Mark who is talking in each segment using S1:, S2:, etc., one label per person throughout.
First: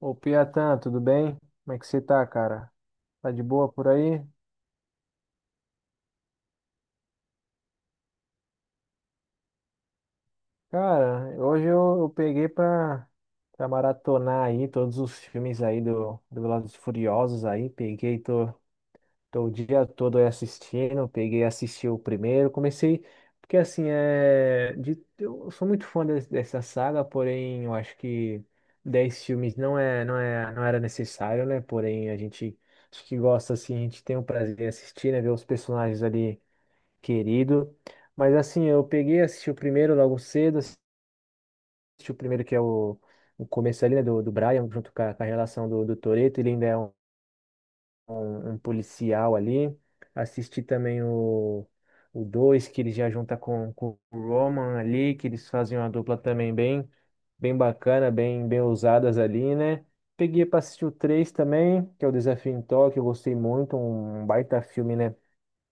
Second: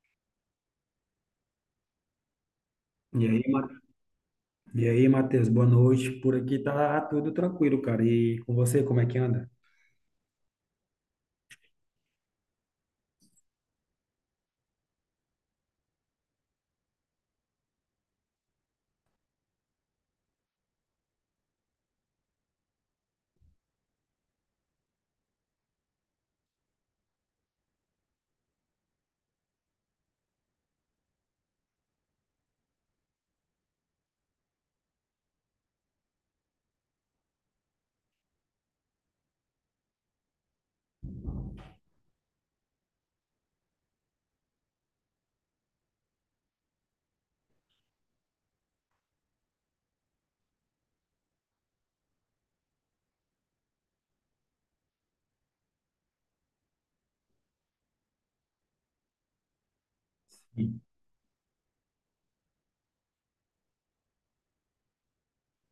S1: Ô, Piatan, tudo bem? Como é que você tá, cara?
S2: E
S1: Tá
S2: aí,
S1: de
S2: Ma-
S1: boa por aí?
S2: e aí, Matheus, boa noite. Por aqui tá tudo tranquilo, cara. E com você, como é que anda?
S1: Cara, hoje eu peguei pra maratonar aí todos os filmes aí do Velozes e Furiosos aí. Peguei, tô o dia todo aí assistindo. Peguei, assisti o primeiro. Comecei, porque assim, é, eu sou muito fã dessa saga, porém eu acho que 10 filmes não era necessário, né? Porém a gente, acho que gosta assim, a gente tem o prazer de assistir, né? Ver os personagens ali querido. Mas assim, eu peguei, assisti o primeiro logo cedo, assisti o primeiro que é o começo ali, né, do Brian, junto com com a relação do Toretto, ele ainda é um policial ali. Assisti também o dois, que ele já junta com o Roman ali, que eles fazem uma dupla também bem, bem bacana, bem, bem ousadas ali, né? Peguei para
S2: Sim.
S1: assistir o três também, que é o Desafio em Tóquio, eu gostei muito, um baita filme, né?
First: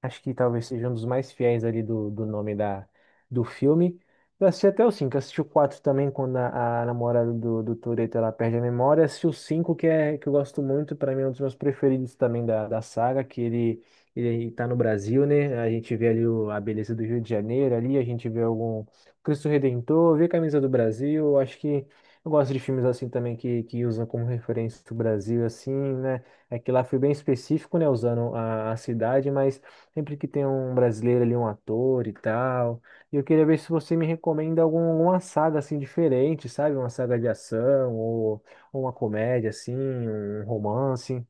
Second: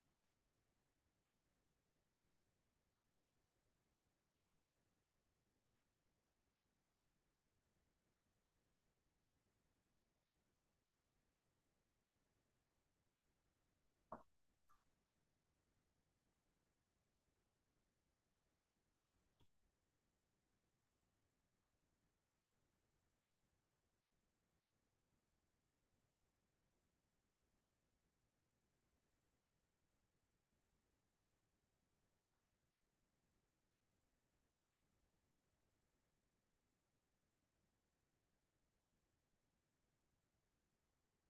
S1: Acho que talvez seja um dos mais fiéis ali do nome do filme. Eu assisti até o 5 assisti o 4 também, quando a namorada do Toretto ela perde a memória. Assisti o 5 que, é, que eu gosto muito, para mim é um dos meus preferidos também da saga, que ele tá no Brasil, né? A gente vê ali a beleza do Rio de Janeiro, ali a gente vê algum Cristo Redentor, vê a camisa do Brasil. Eu Acho que eu gosto de filmes assim também que usam como referência o Brasil, assim, né? É que lá foi bem específico, né? Usando a cidade, mas. Sempre que tem um brasileiro ali, um ator e tal. E eu queria ver se você me recomenda algum, alguma saga assim diferente, sabe? Uma saga de ação ou uma comédia assim, um romance.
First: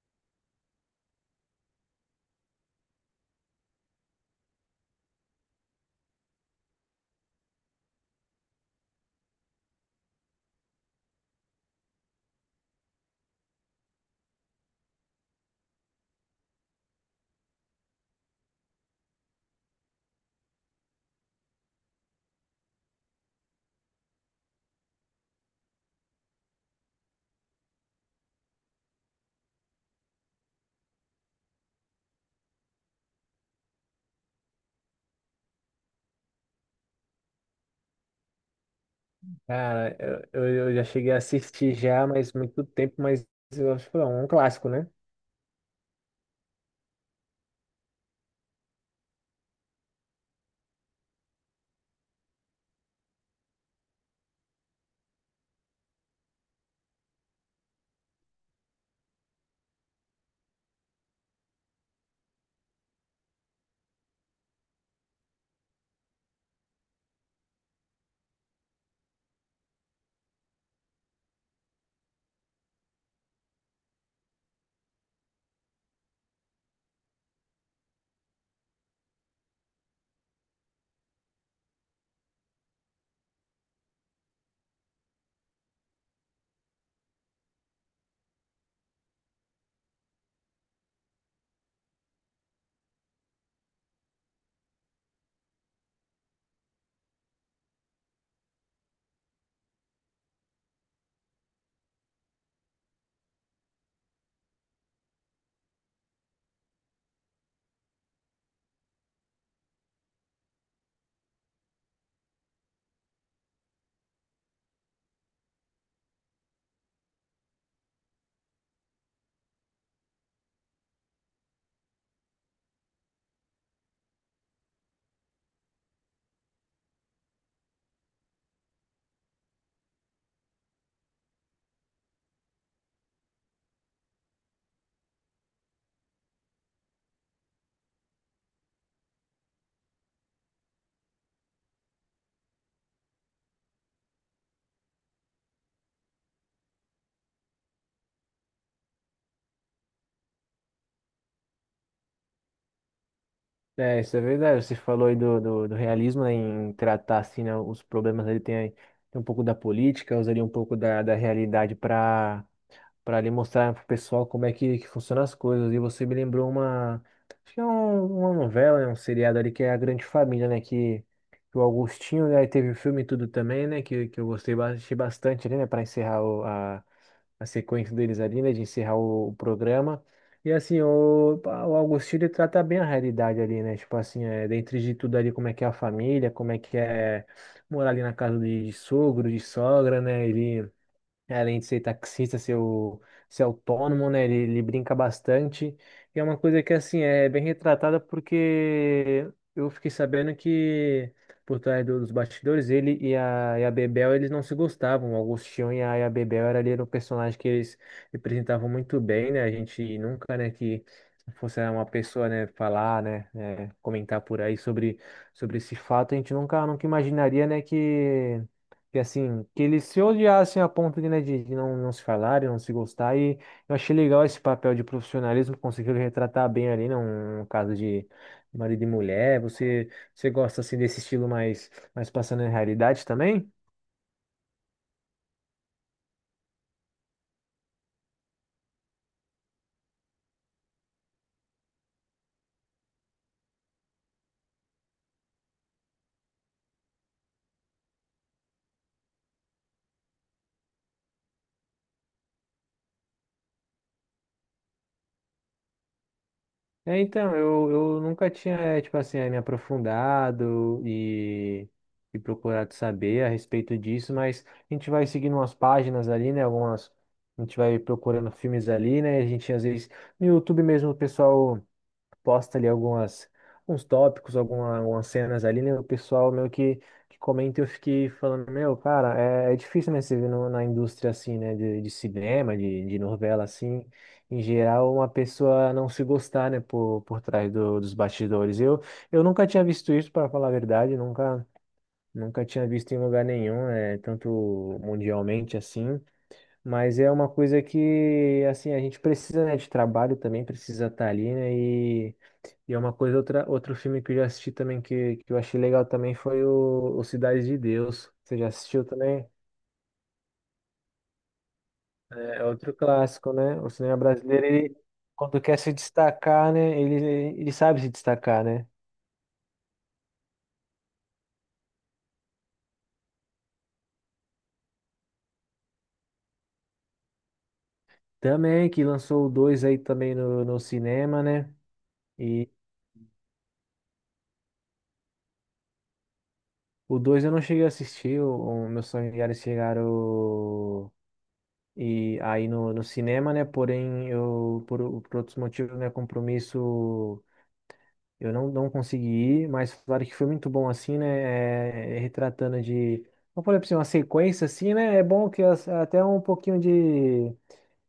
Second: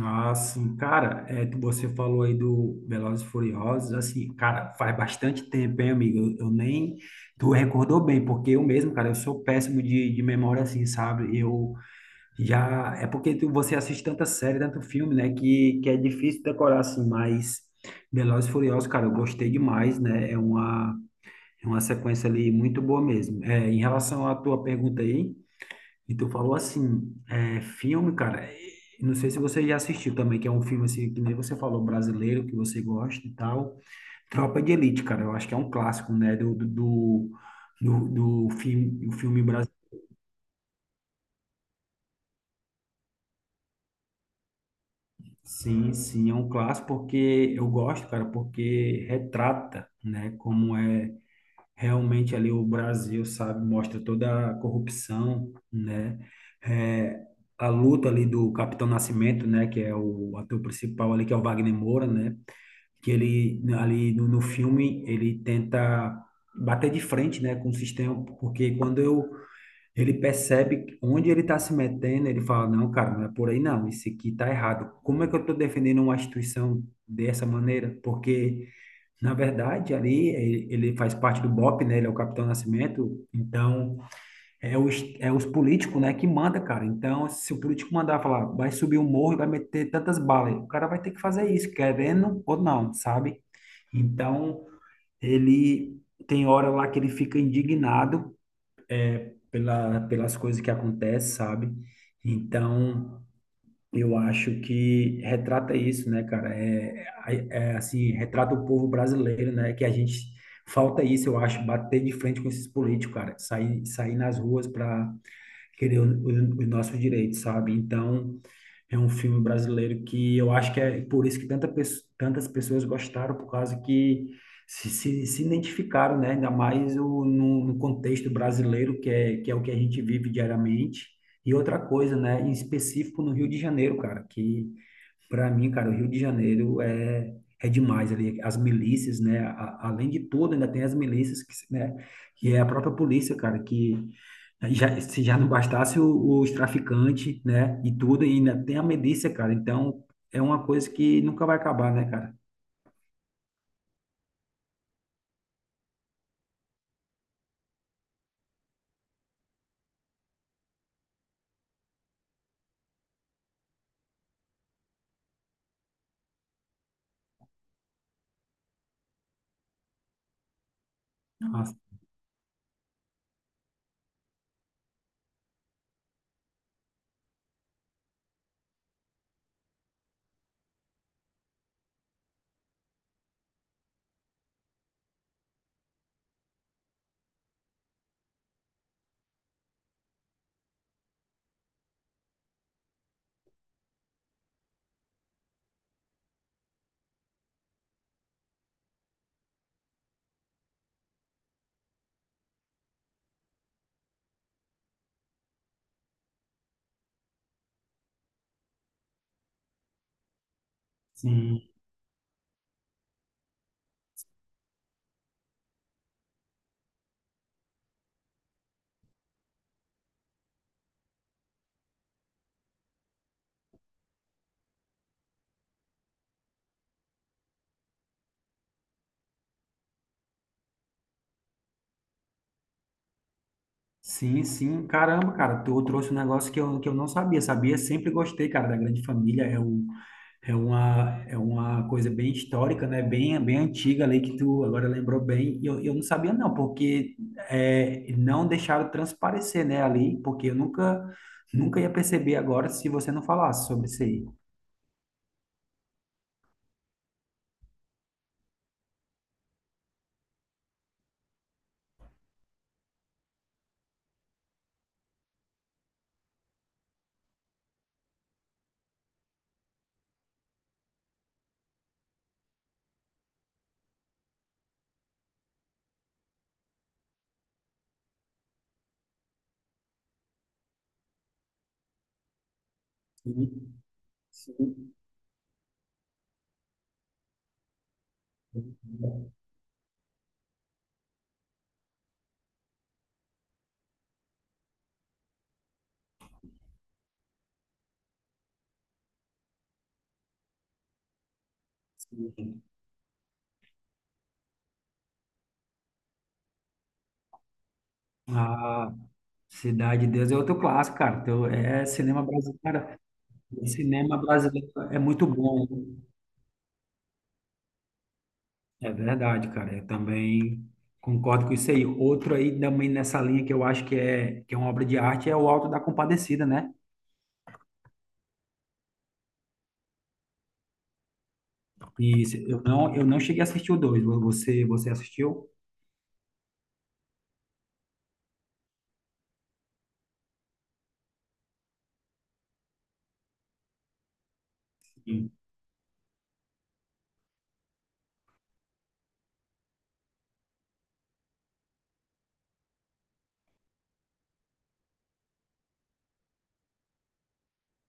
S2: Ah, sim, cara, você falou aí do Velozes e Furiosos, assim, cara, faz bastante tempo, hein, amigo? Eu nem, tu recordou bem, porque eu mesmo, cara, eu sou péssimo de memória, assim, sabe? Eu já, é porque tu, você assiste tanta série, tanto filme, né, que é difícil decorar, assim, mas Velozes e Furiosos, cara, eu gostei demais, né? É uma sequência ali muito boa mesmo. É, em relação à tua pergunta aí, e tu falou assim, é, filme, cara, é, não sei se você já assistiu também, que é um filme assim, que nem você falou, brasileiro, que você gosta e tal. Tropa de Elite, cara, eu acho que é um clássico, né, do filme, o filme brasileiro.
S1: Cara, eu já cheguei a assistir já, mas muito tempo, mas eu acho que é um clássico, né?
S2: Sim, sim, é um clássico porque eu gosto, cara, porque retrata, né, como é realmente ali o Brasil, sabe, mostra toda a corrupção, né? É, a luta ali do Capitão Nascimento, né, que é o ator principal ali, que é o Wagner Moura, né? Que ele ali no filme ele tenta bater de frente, né, com o sistema, porque quando eu ele percebe onde ele está se metendo, ele fala, não, cara, não é por aí não, isso aqui tá errado. Como é que eu estou defendendo uma instituição dessa maneira? Porque na verdade, ali ele faz parte do BOP, né? Ele é o Capitão Nascimento. Então, é os políticos, né, que manda, cara. Então, se o político mandar falar, vai subir o morro e vai meter tantas balas, o cara vai ter que fazer isso, querendo ou não, sabe? Então, ele tem hora lá que ele fica indignado pelas coisas que acontecem, sabe? Então, eu acho que retrata isso, né, cara? Assim, retrata o povo brasileiro, né? Que a gente falta isso, eu acho, bater de frente com esses políticos, cara, sair nas ruas para querer os nossos direitos, sabe? Então, é um filme brasileiro que eu acho que é por isso que tantas pessoas gostaram, por causa que se identificaram, né? Ainda mais o, no, no contexto brasileiro, que é o que a gente vive diariamente. E outra coisa, né? Em específico no Rio de Janeiro, cara, que para mim, cara, o Rio de Janeiro é demais ali. As milícias, né? Além de tudo, ainda tem as milícias, que, né? Que é a própria polícia, cara, que já, se já não bastasse os traficantes, né? E tudo, e ainda tem a milícia, cara. Então, é uma coisa que nunca vai acabar, né, cara?
S1: É, isso é verdade. Você falou aí do realismo, né, em tratar assim, né, os problemas ali tem, tem um pouco da política, usaria um pouco da realidade para para ali mostrar pro pessoal como é que funcionam as coisas. E você me lembrou uma, acho que é uma novela, né, um seriado ali que é A Grande Família, né, que o
S2: Nossa,
S1: Augustinho, né, aí teve o filme e tudo também, né, que eu gostei achei bastante ali, né, para encerrar a sequência deles ali, né, de encerrar o programa. E assim, o, pá, o Augustinho ele trata bem a realidade ali, né? Tipo assim, é, dentro de tudo ali, como é que é a família, como é que é morar ali na casa de sogro, de sogra, né? Ele é, além de ser taxista, ser, ser autônomo, né? Ele brinca bastante. E é uma coisa que, assim, é bem retratada porque eu fiquei sabendo que por trás dos bastidores, ele e e a Bebel, eles não se gostavam. O Agostinho e e a Bebel era ali era um personagem que eles representavam muito bem, né? A gente nunca, né, que fosse
S2: sim.
S1: uma pessoa, né, falar, né, comentar por aí sobre, sobre esse fato, a gente nunca imaginaria, né, que assim, que eles se odiassem a ponto de, né, de não se falarem, não se gostar. E eu achei legal esse papel de profissionalismo, conseguiram retratar bem ali, né, um caso de marido e mulher. Você gosta assim desse estilo mais, mais passando em realidade também?
S2: Sim, sim. Caramba, cara, tu trouxe um negócio que que eu não sabia. Sabia, sempre gostei, cara, da Grande Família. É uma coisa bem histórica, né? Bem antiga ali que tu agora lembrou bem. E eu não sabia não, porque é, não deixaram transparecer, né, ali, porque eu nunca, nunca ia perceber agora se você não falasse sobre isso aí.
S1: É, então, eu nunca tinha, tipo assim, me aprofundado e procurado saber a respeito disso, mas a gente vai seguindo umas páginas ali, né? Algumas. A gente vai procurando filmes ali, né? A gente às vezes. No YouTube mesmo, o pessoal posta ali algumas uns tópicos, alguma, algumas cenas ali, né? O pessoal meio que comenta e eu fiquei falando, meu, cara, é, é difícil, né, você ver na indústria assim, né, de cinema, de novela
S2: Sim,
S1: assim, em
S2: sim,
S1: geral, uma pessoa não se gostar, né, por trás dos bastidores. Eu nunca tinha visto isso, para falar a verdade, nunca, nunca tinha visto em lugar nenhum, é, tanto mundialmente assim. Mas é uma coisa que, assim, a gente precisa, né, de trabalho também, precisa estar ali, né,
S2: sim.
S1: e é uma coisa, outra, outro filme que eu já assisti também, que eu achei legal também, foi o Cidade de Deus. Você já assistiu
S2: Ah,
S1: também?
S2: Cidade de Deus é outro clássico, cara. Então, é cinema
S1: É
S2: brasileiro.
S1: outro
S2: Cara,
S1: clássico, né? O cinema
S2: cinema
S1: brasileiro,
S2: brasileiro
S1: ele,
S2: é muito
S1: quando quer
S2: bom.
S1: se destacar, né? Ele sabe se destacar, né?
S2: É verdade, cara. Eu também concordo com isso aí. Outro aí também nessa linha que eu acho que é uma obra de arte é o Alto da Compadecida, né?
S1: Também, que lançou o 2 aí também no cinema, né?
S2: E
S1: E
S2: eu não cheguei a assistir o dois. Você assistiu?
S1: o 2 eu não cheguei a assistir, meus familiares chegaram e aí no cinema, né? Porém, eu, por
S2: Sim.
S1: outros motivos, né? Compromisso. Eu não consegui ir, mas falaram que foi muito bom, assim, né? É, retratando de. Vamos falar pra você, uma sequência, assim, né? É bom que até um pouquinho de.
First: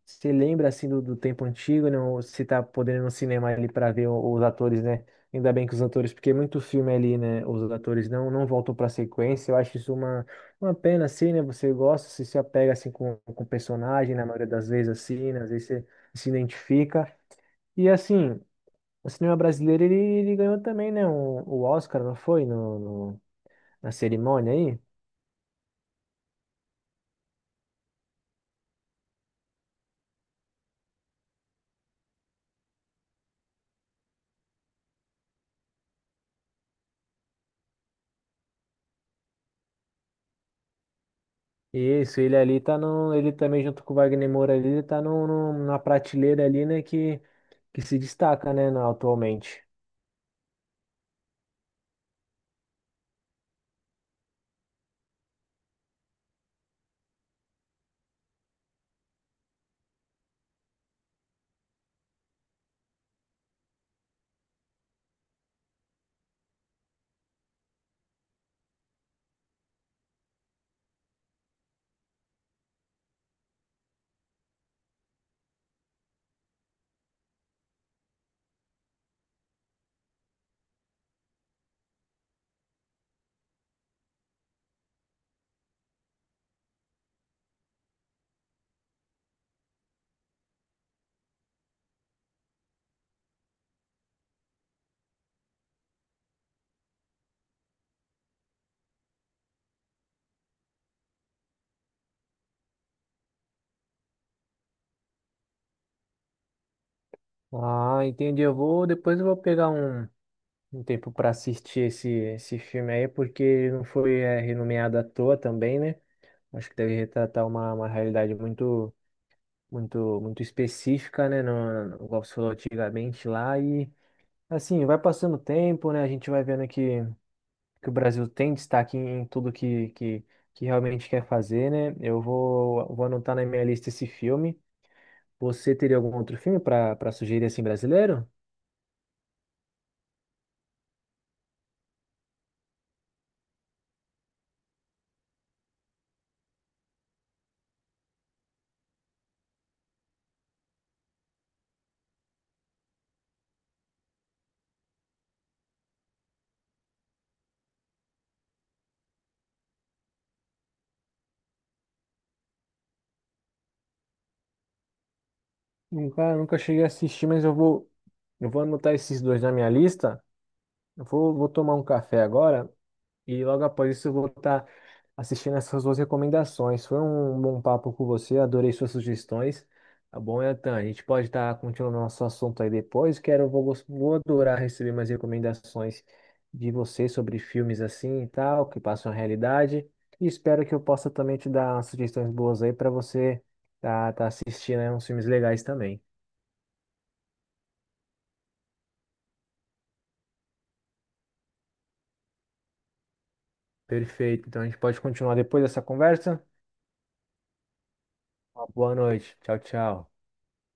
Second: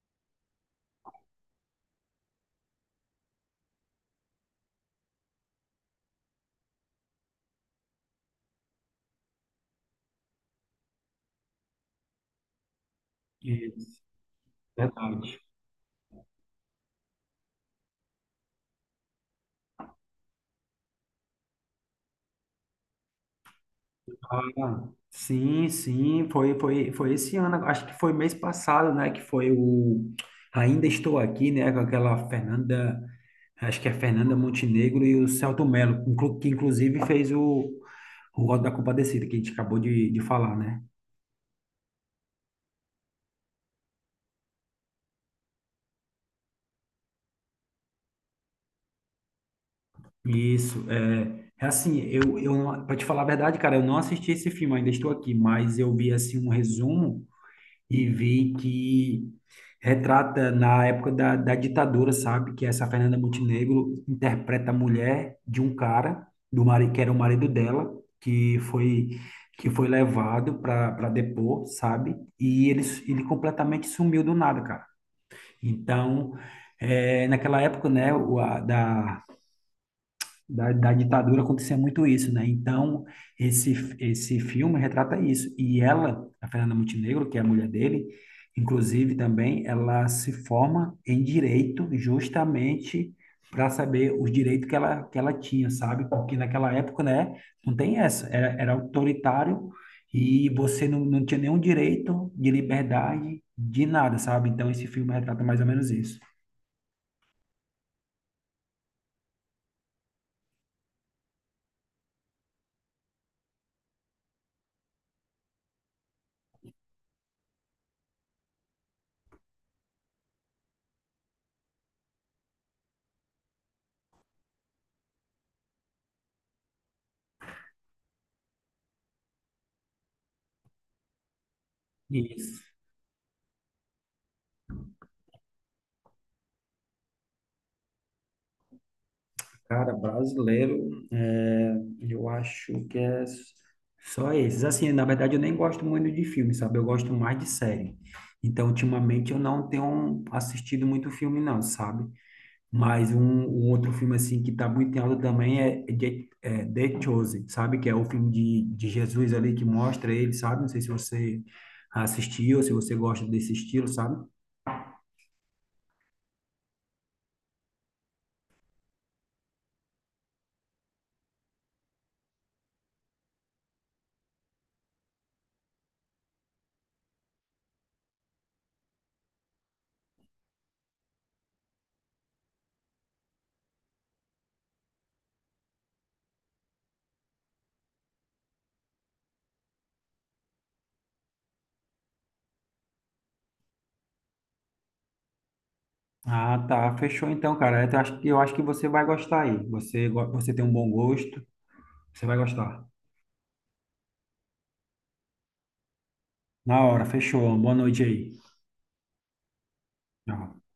S1: Você lembra, assim, do tempo antigo, né? Ou se tá podendo ir no cinema ali para ver os atores, né? Ainda bem que os atores, porque é muito filme ali, né? Os atores não voltam pra sequência. Eu acho isso uma pena, assim, né? Você gosta, se se apega, assim, com o
S2: Isso,
S1: personagem, na maioria das vezes, assim,
S2: verdade.
S1: né? Às vezes você se identifica. E assim, o cinema brasileiro, ele ganhou também, né? Um, o Oscar, não foi? Na cerimônia aí?
S2: Ah, sim, sim. Foi esse ano. Acho que foi mês passado, né? Que foi o Ainda Estou Aqui, né? Com aquela Fernanda, acho que é Fernanda Montenegro e o Selton Mello, que inclusive fez o voto da compadecida que a gente acabou de falar, né?
S1: Isso, ele ali tá no. Ele também, junto com o Wagner Moura ali, ele tá na prateleira ali, né? Que se destaca, né? Atualmente.
S2: Isso, é assim, eu não, pra te falar a verdade, cara, eu não assisti esse filme, ainda estou aqui, mas eu vi, assim, um resumo e vi que retrata na época da ditadura, sabe? Que essa Fernanda Montenegro interpreta a mulher de um cara, do marido, que era o marido dela, que foi, que foi levado para depor, sabe? E ele completamente sumiu do nada, cara. Então, é, naquela época, né, da ditadura acontecia muito isso, né? Então, esse filme retrata isso. E ela, a Fernanda Montenegro, que é a mulher dele, inclusive também, ela se forma em direito justamente para saber os direitos que ela tinha, sabe? Porque naquela época, né, não tem essa, era autoritário e você não, não tinha nenhum direito de liberdade de nada, sabe? Então, esse filme retrata mais ou menos isso.
S1: Ah, entendi. Eu vou. Depois eu vou pegar um, um tempo para assistir esse, esse filme aí, porque ele não foi é, renomeado à toa também, né? Acho que deve retratar uma realidade muito. Muito, muito específica, né? No, no, igual você falou antigamente lá, e assim, vai passando o tempo, né? A gente vai vendo que o Brasil tem destaque em, em tudo que, que realmente quer fazer, né?
S2: Isso.
S1: Vou anotar na minha lista esse filme. Você teria algum outro filme para para sugerir assim brasileiro?
S2: Cara, brasileiro, é, eu acho que é só esses. Assim, na verdade, eu nem gosto muito de filme, sabe? Eu gosto mais de série. Então, ultimamente, eu não tenho assistido muito filme, não, sabe? Mas um outro filme, assim, que tá muito em alta também é The Chosen, sabe? Que é o filme de Jesus ali que mostra ele, sabe? Não sei se você assistiu, se você gosta desse estilo, sabe?
S1: Nunca, nunca cheguei a assistir, mas eu vou anotar esses dois na minha lista. Vou tomar um café agora e logo após isso eu vou estar assistindo essas suas recomendações. Foi um bom papo com você, adorei suas sugestões. Tá bom, Etan? A gente pode estar continuando nosso assunto aí depois. Quero, vou, vou adorar receber mais recomendações de você sobre filmes assim e tal, que passam a realidade. E espero que eu possa também te dar umas sugestões boas aí para você tá assistindo aí uns filmes legais também.
S2: Ah, tá. Fechou então, cara. Eu acho que você vai gostar aí. Você tem um bom gosto. Você vai gostar.
S1: Perfeito. Então a gente pode continuar depois dessa conversa.
S2: Na hora, fechou. Boa noite aí.
S1: Uma boa noite. Tchau, tchau.
S2: Tchau.